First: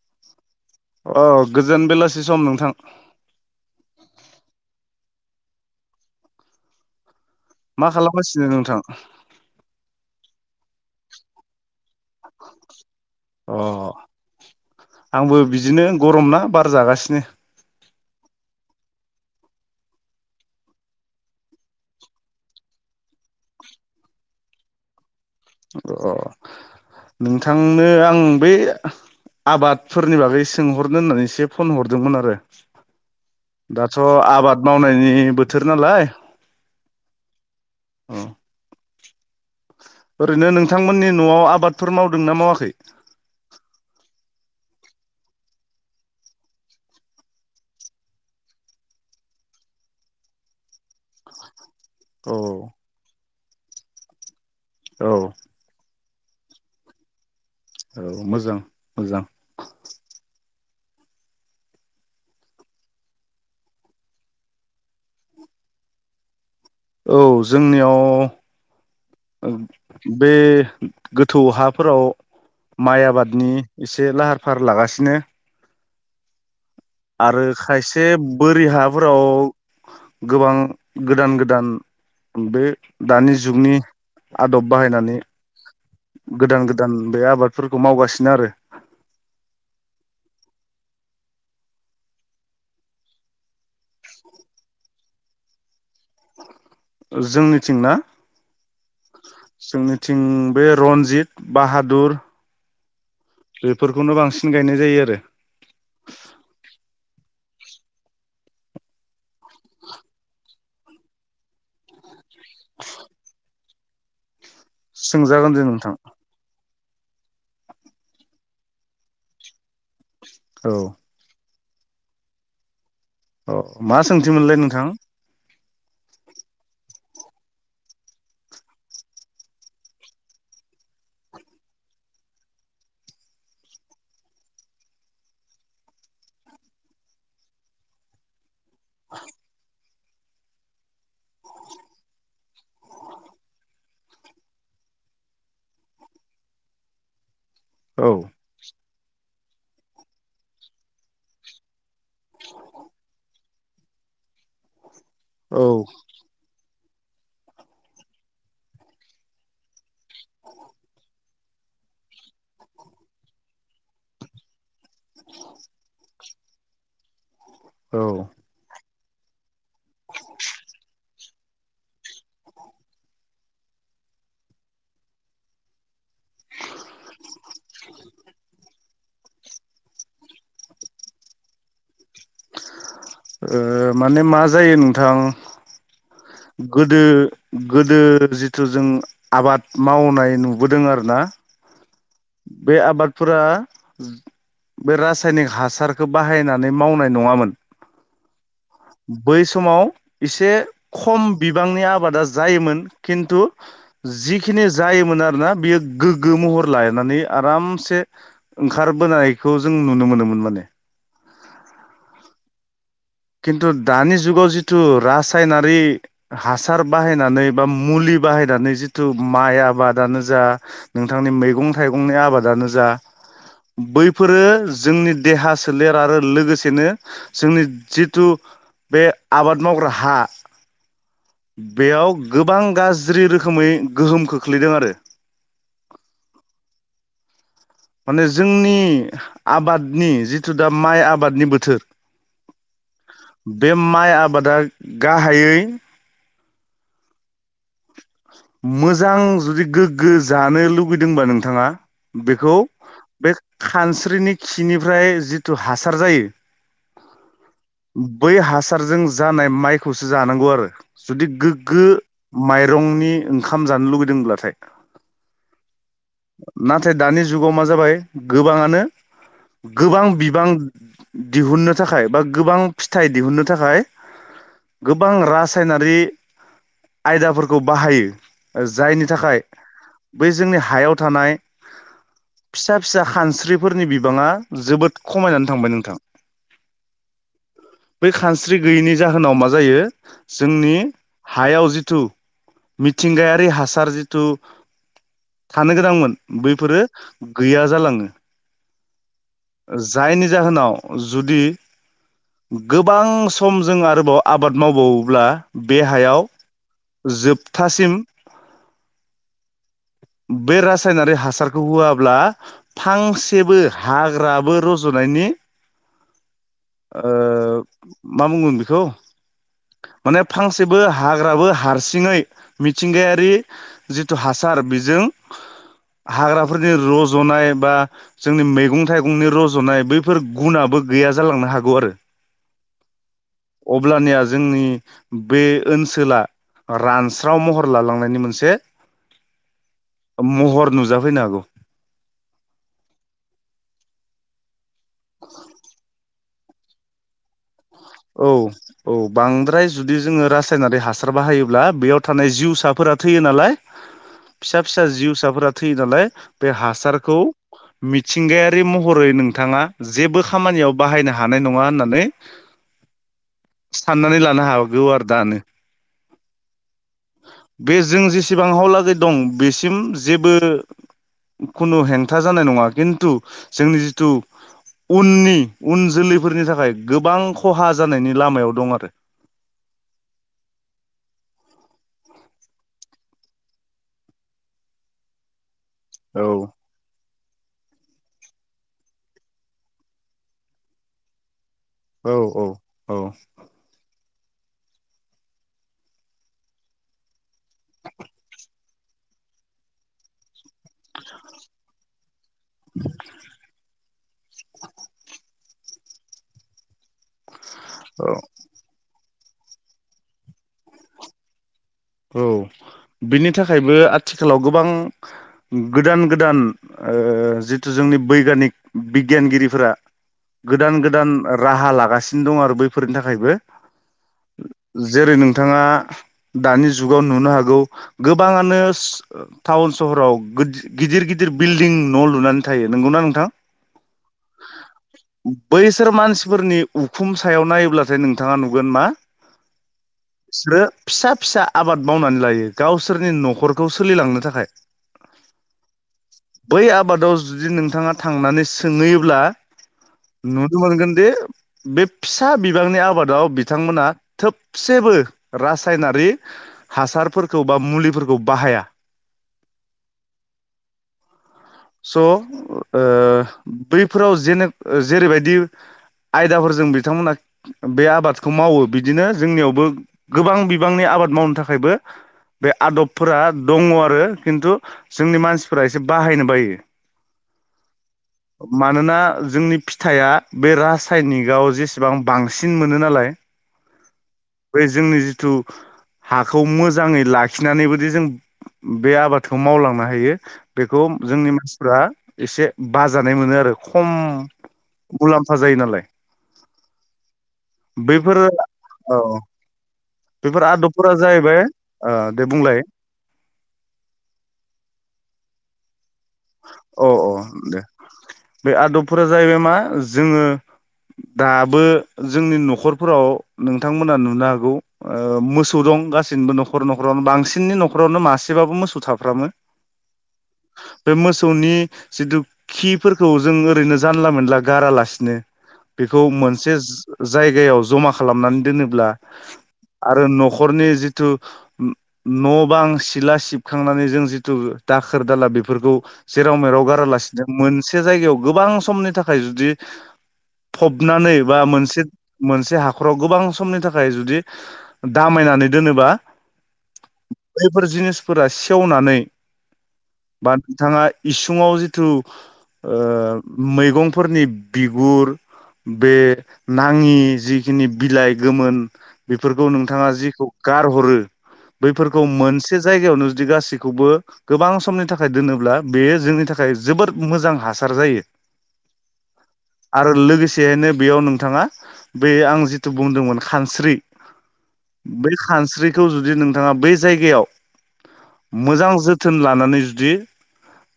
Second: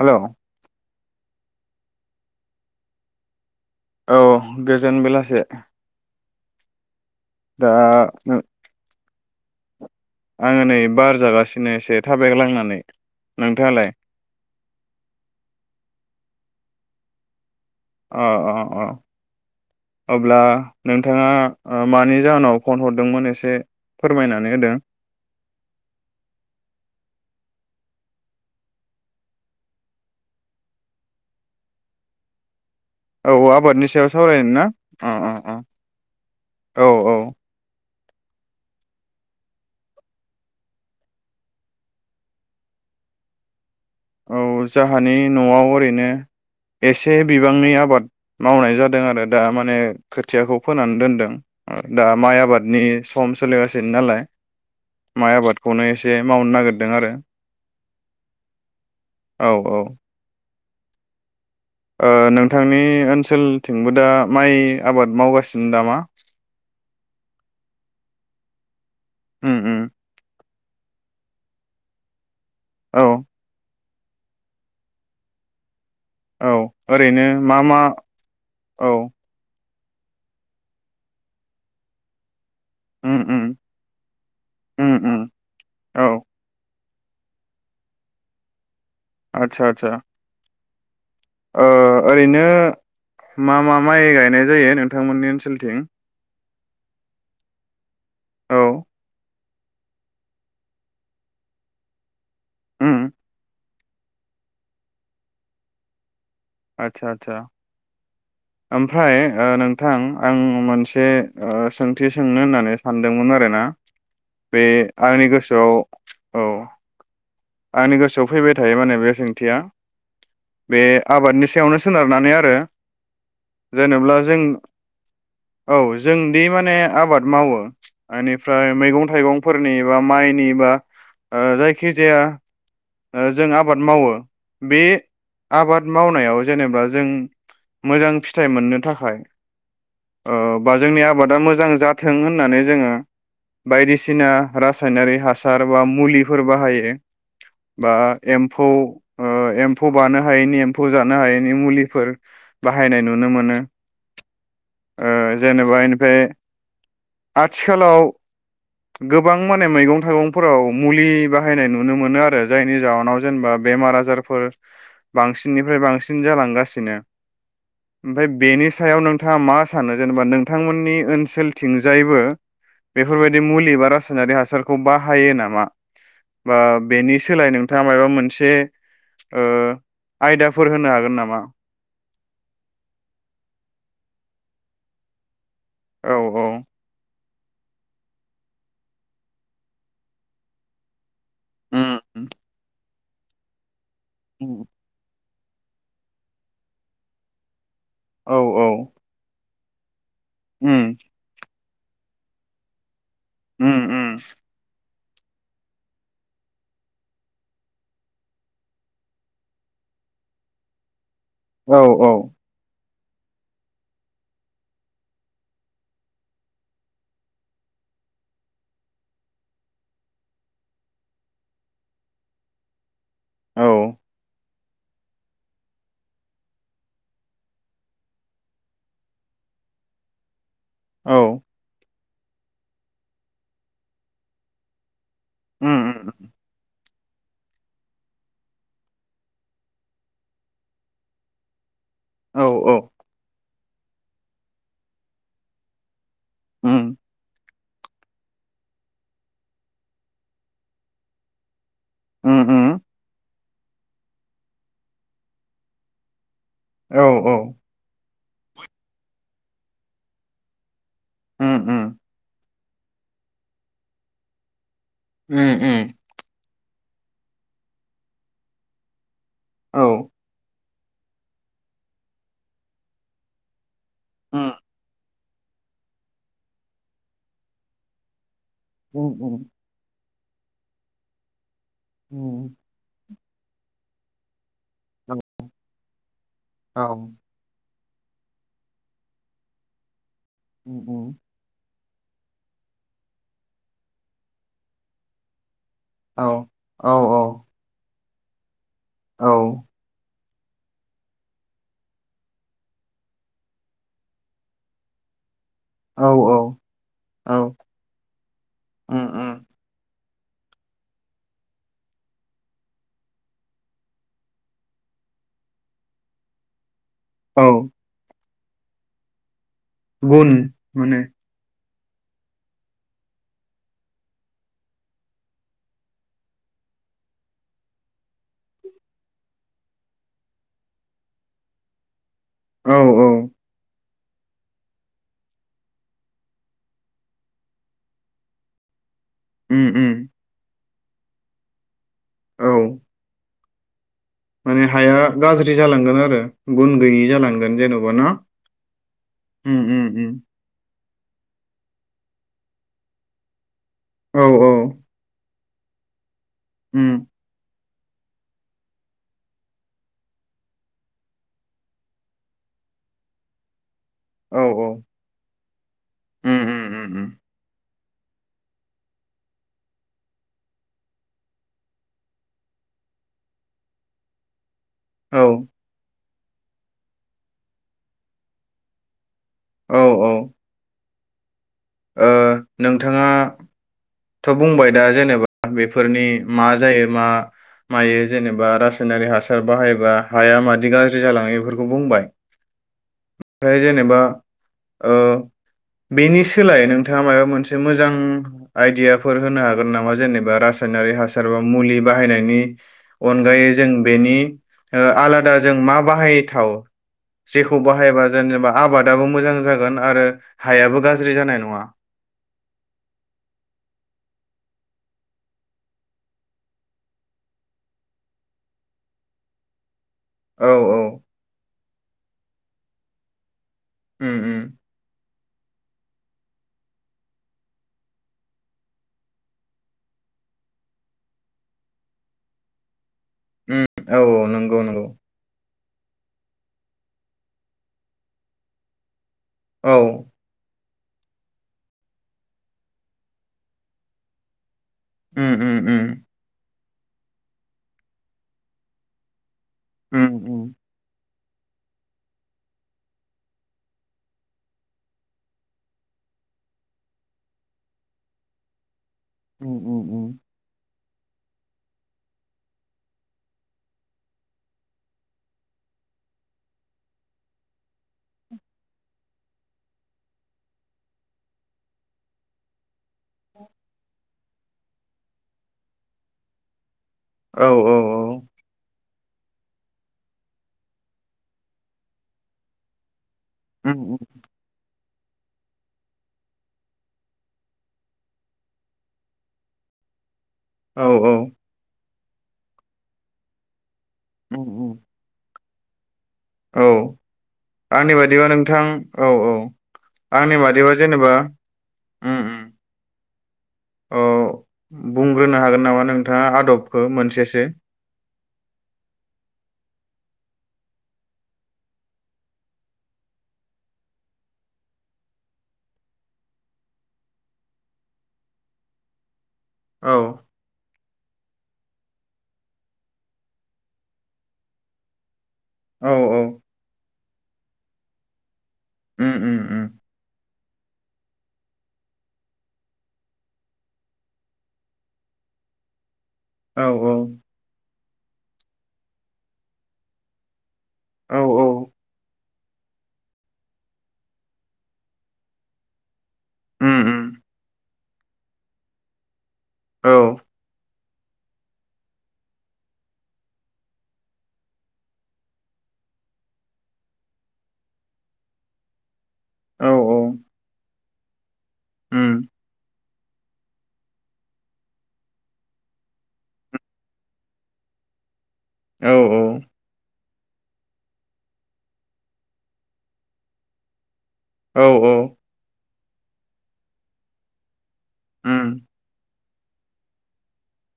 हेल'। औ, गोजोन बेलासि सम नोंथां। औ, गोजोन बेलासे। दा मा खालामगासिनो नोंथां? आङो नै बार जागासि अ, नोंथाङालाय आंबो बिदिनो गरम ना बा र जागासिनो। अ अ अ, अब्ला नोंथाङा ओ मानि जाहोनाव फन हरदोंमोन एसे फोरमायनानै होदो। अ, नोंथांनो आं बे आबादफोरनि बागै सोंहरनो होननानैसो फन हरदोंमोन आरो औ आबादनि दाथ' सायाव सावरायनो ना आबाद अ मावनायनि अ अ बोथोर नालाय। औ औ औ। ओरैनो नोंथांमोननि न'आव आबादफोर मावदोंना मावाखै? औ, जाहानि न'आव ओरैनो एसे बिबांनि आबाद मावनाय जादों आरो दा माने खोथियाखौ फोनानै दोनदों। दा औ माइ आबादनि फर्म सोलिगासिनो नालाय। औ माय आबादखौनो एसे मावनो नागिरदों आरो। औ मोजां मोजां औ औ। ओ नोंथांनि ओनसोलथिंबो दा माइ आबाद मावगासिनो दा मा? औ जोंनियाव उम ओम उम बे गोथौ हाफोराव औ माइ आबादनि एसे लाहार फाहार लागासिनो। औ। ओरैनो आरो मा मा खायसे बोरि औ हाफोराव गोबां गोदान गोदान बे उम दानि उम जुगनि आदब उम बाहायनानै उम औ गोदान गो दान बे आबादफोरखौ मावगासिनो आरो आतसा आतसा ओ ओरैनो मा मा माइ गायनाय जायो नोंथांमोननि ओनसोलथिं? जोंनिथिं ना? औ जोंनिथिं बे रन्जित बाहादुर उ बेफोरखौनो बांसिन गायनाय जायो आरो आतसा आतसा ओमफ्राय ओ नोंथां आं मोन मोनसे ओ सोंथिस सोंनो होननानै सानदोंमोन आरो ना [unintelligible] बे आंनि सोंजागोन दे गोसोआव नोंथां औ आंनि गोसोआव फैबाय थायो माने बे सोंथिया औ बे आबादनिस सायावनो सोनारनानै आरो अ मा जेनेब्ला जों सोंथिमोनलाय नोंथां? औ जोंदि माने आबाद मावो एनिफ्राय मैगं थाइगंफोरनि बा माइनि बा ओ जायखि जाया ओ जों आबाद मावो बे आबाद मावनायाव जेनेबा जों मोजां फिथाइ मोननो थाखाय ओ बा जोंनि आबादा मोजां जाथों होननानै जोङो बायदिसिना रासायनारि हासार बा मुलिफोर बाहायो। बा औ एम्फौ ओ एम्फौ बानो हायैनि एम्फौ जानो हायैनि मुलिफोर बाहायनाय नुनो मोनो। ओ औ जेनेबा इनिफाय आथिखालाव गोबां माने मैगं थायगंफोराव मुलि बा बाहायनाय नुनो मोनो आरो जायनि जाहोनाव जेनेबा बेमार आजारफोर बांसिननिफ्राय बांसिन जालांगा सिनो औ ओ ओमफाय बेनि सायाव नोंथ थाङा मा सानो जेनेबा नोंथांमोननि ओनसोलथिंजायबो बेफोरबायदि मुलि बा रासायनारि हासारखौ बाहायो नामा बा बेनि सो ओ आयदाफोर होनो हागोन नामा? ओ माने मा जायो नोंथां औ औ गोदो गोदो जिथु जों आबाद मावनाय नुबोदों आरोना । उम। उम बे आबाद फोरा बे रास सायनिक हासारखौ बाहायनानै मावनाय नङामोन । औ औ। समाव एसे उम खम बिब बांनि आबादा जायोमोन। खिनथु उम उम जिखिनि जायोमोन आरो ना बियो गोग्गो महर लाय नानै आरामसे ओंखारबोनायखौ जों नुनो मोनोमोन माने । औ औ। खिन्थु दानि जुगाव जिथु रासायनारि हासार बाहायनानै बा मुलि बाहायनानै जिथु माइ आबादानो जा नोंथांनि मैगं थाइगंनि आबादानो जा औ बैफोरो जोंनि देहा सोलेर आरो लोगोसेनो जोंनि जि थु बे आबाद मावग्रा हा औ बेयाव गोबां गाज्रि रोखोमै गोहोम खोख्लैदों आरो । उम उम माने जोंनि आबादनि जिथु दा माइ आबादनि बोथोर। औ औ। बे माइ आबादा गाहायै। ओम। मोजां जुदि गोग्गो जानो लुबैदोंबा नोंथाङा। उम बेखौ उम बे। खानस्रिनि खिनिफ्राय जिथु हासार जायो। औ औ। बै हासारजों जानाय माइखौसो जानांगौ आरो। जुदि उम उम गोग्गो। माइरंनि। ओंखाम जानो लुगैदोंब्लाथाय। उम नाथाय दानि जुगाव मा जाबाय गोबाङानो। औ गोबां बिबां। दिहुननो थाखाय बा गोबां फिथाइ दिहुननो थाखाय। गो उम गोबां रासायनारि आयदाफोरखौ बाहायो। ओ जायनि उम उम थाखाय। बै जोंनि हायाव थानाय। ओम। फिसा फिसा खानस्रिफोरनि बिबाङा जोबोद खमायनानै थांबाय नोंथां। औ बै खानस्रि गैयैनि जाहोनाव मा जायो? जोंनि उम उम हायाव जि थु मिथिंगायारि हासार जिथु थानो गोनांमोन औ बैफोरो औ गैया जालाङो। औ जायनि जाहोनाव जुदि गोबां सम जों आरोबाव आबाद मावबाववोब्ला बे औ हायाव जोब थासिम। ओम ओम। बे रासायनारि हासारखौ होआब्ला फांसेबो हाग्राबो रज'नायनि ओ औ मा बुंगोन बेखौ माने गुन फांसेबो माने हाग्राबो हारसि थिङै मिथिंगायारि जिथु हासार बि जों हाग्राफोरनि रज'नाय बा जोंनि मैगं थाइगंनि रज'नाय बैफोर गुनाबो गैया जालांनो हागौ आरो औ औ। अब्लानिया जोंनि बे ओनसोला रानस्राव महर लालांनायनि मोनसे उम उम महर नुज जाफै नो हागौ। औ। माने हाया गाज्रि जालांगोन आरो गुन गैयि जालांगोन जेन' औ औ बांद्राय जुदि उम जोङो रासायनारि हासा बाहायोब्ला बेयाव थानाय जिउसाफोरा थैयो नालाय । औ औ फिसा फिसा जिउ साफोरा थैयो नालाय। बे उम हासारखौ मिथिंगायारि महरै नोंथाङा जेबो खामानियाव बाहायनो हानाय नङा होननानै साननानै औ लानो औ हागौ आरो दानो। उम उम उम उम बे जों जेसेबां हाव लागै दं बेसिम जेबो खुनु हेंथा जानाय नङा खिन्थु जोंनि जिथु औ उननि उन जोलै फोरनि थाखाय गोबां ख खहा जानायनि लामायाव दं आरो। औ औ। ओ नोंथाङाथ' बुंबाय दा जेनेबा बेफोरनि मा औ जायो मा मायो जेनेबा रासायनारि हासार बाहायोबा हाया मादि गाज्रि जालाङो बेफोरखौ खौ बुंबाय औ औ औ ओमफ्राय जेनेबा ओ बेनि सोलाय नोंथाङा माबा मोनसे मोजां आइदियाफोर होनो हागोन नामा जेनेबा रासायनारि हासार बा मुलि बाहायनायनि अनायै जों बेनि ओ आलादा जों मा बाहायथाव जेखौ बाहायबा औ जेनेबा आबादाबो मोजां जागोन आरो हायाबो गाज्रि ज्रि जानाय नङा। औ बिनि थाखायबो आथिखालाव गोबां गोदान गोदान ओ जिथु जोंनि बैग्यिनिक बिगियानगिरिफोरा औ गोदान गोदान राहा ला जागासिनो दं आरो बैफोरनि थाखायबो उम उम नों थाङा दानि जुगाव नुनो हागौ गोबाङानो टाउन सहराव गो गिदिर गिदिर बिल्डिं न' लुनानै थायो नोंगौना नों उम औ औ नंगौ नंगौ। बैसोर मानसिफोरनि उखुम सायाव नायोब्लाथाय नोंथाङा नुगोन मा औ सो फिसा फिसा आबाद मावनानै लायो गावसोरनि न'खरखौ सोलिलांनो थाखाय। उम उम उम बै आबादाव जुदि नोंथाङा थांनानै सोंहैयोब्ला उम उम नुनो मोनगोन दि बे फिसा बिबांनि आबादाव बिथांमोना थोबसेबो रासायनारि हासारफोरखौ बा मुलिफोरखौ बाहाया। उम उम उम स' ओ बैफोराव जेने जेरैबायदि आयदाफोरजों बिथांमोना बे आबादखौ मावो बिदिनो जोंनियावबो गोबां बिबांनि आबाद मावनो थाखायबो बे आदब फोरा दङ आरो खिन्थु जोंनि मानसिफोरा एसे बाहायनो बायो। औ औ मानोना जोंनि फिथाइआ बे रासायनिकआव जेसेबां बांसिन मोनो नालाय उम उम बै जोंनि जिथु हाखौ मोजाङै लाखिनानैबोदि जों बे आबादखौ मावलांनो हायो। बेखौ औ औ जोंनि मानसिफ्रा एसे बाजानाय मोनो आरो। खम उम उम गुलाम जायो नालाय। औ आंनि बादिबा बैफोरो नोंथां औ औ आंनि बादिबा फोरा जेनेबा जाहैबाय दे बुंलाय। अ बुंग्रोनो हागोन नामा नों अ अ दे बे आदबफोरा जाहैबाय मा जोङो दाबो जोंनि न'खरफोराव नोंथांमोना नुनो हागौ ओ मोसौ दं गासिनिबो न'खर न'खरावनो बांसिननि न'खरावनो मासेबाबो मोसौ थाफ्रामो। औ। बे मोसौनि जिथु खिफोरखौ जों ओरैनो जानला मोनला गारालासिनो औ बेखौ मोनसे जायगायाव जमा खालामनानै दोनोब्ला उम उम उम आरो न'खरनि जिथु न' बां सिला सिबखांनानै जों जिथु दाखोर दाला बेफोरखौ जेराव मेराव औ औ गारालासिनो मोन से जायगायाव गोबां समनि थाखाय जुदि फबनानै औ बा औ मोनसे मोनसे हाखराव गोबां समनि थाखाय जुदि दामायनानै दोनोबा। उम उम। बैफोर जिनिसफोरा सेवनानै औ बा नोंथाङा इसुङाव जिथु ओ मैगंफोरनि बिगुर बे नाङि जिखिनि बिलाइ गोमोन । बेफोरखौ औ नोंथाङा जिखौ गारहरो बैफोरखौ उम मोनसे जायगायावनो जुदि गासैखौबो गोबां समनि थाखाय दोनो अब्ला बेयो जोंनि थाखाय जोबोद मोजां हासार जायो औ औ। आरो लोगोसेयैनो बेयाव नोंथाङा बे आं जिथु बुंदोंमोन खानस्रि औ औ बेै खानस्रि खौ जुदि नोंथाङा बै जायगायाव उम मोजां जोथोन लानानै जुदि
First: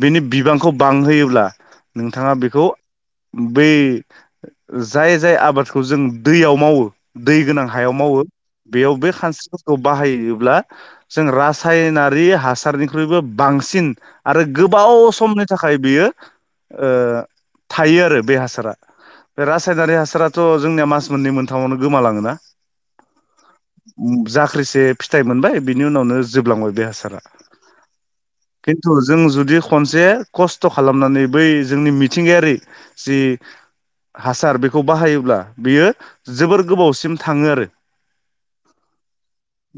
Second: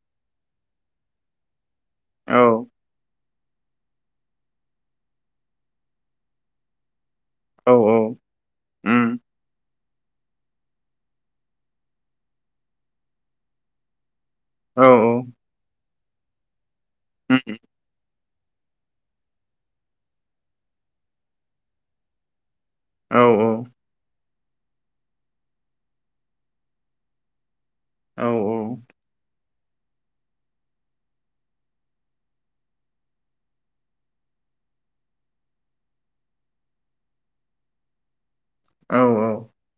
बेनि बिबांखौ बांहोयोब्ला नोंथाङा औ बेखौ बै जाय जाय आबादखौ जों दैयाव मावो दै गोनां औ हायाव मावो बेयाव उम बे खानस्रिफोरखौ बाहायोब्ला जों रासायनारि हासारनिख्रुइबो बांसिन आरो औ गोबाव समनि थाखाय बेयो [inaudible] ओ उम थायो आरो बे हासारा बे रासायनारि हासाराथ' जोंनिया मास मोननै मोनथामावनो गोमालाङोना औ औ। जाख्रिसे फिथाइ मोनबाय बिनि उनावनो जोबलांबाय बे हासारा औ औ खिन्थु जों जुदि खनसे खस्थ' खालामनानै बै जोंनि मिथिंगायारि जि हासार बेखौ बाहायोब्ला बियो जोबोर गोबावसिम थाङो आरो। औ औ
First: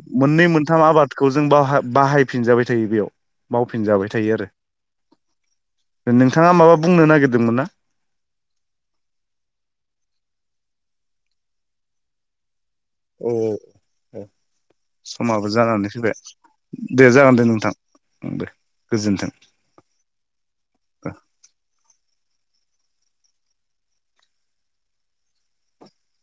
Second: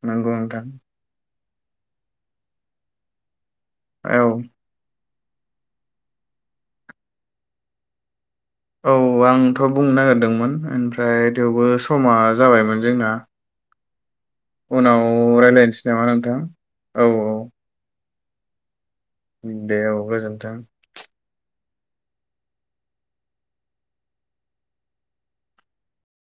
नंगौ मोननै नोंथां मोनथाम आबादखौ जों बाहा बाहायफिनजाबाय थायो बेयाव [unintelligible] फिन जाबाय औ थायो आरो । नोंथाङा माबा बुंनो नागिरदोंमोन ना? औ आंथ' बुंनो नागिरदोंमोन ओमफ्राय थेवबो समा जाबायमोन जोंना औ औ। औ उनाव समाबो जानानै रायज्लायनोसै नामा नोंथां औ औ। उम दे। गोजोन्थों। उम दे अउ गोजोनथों।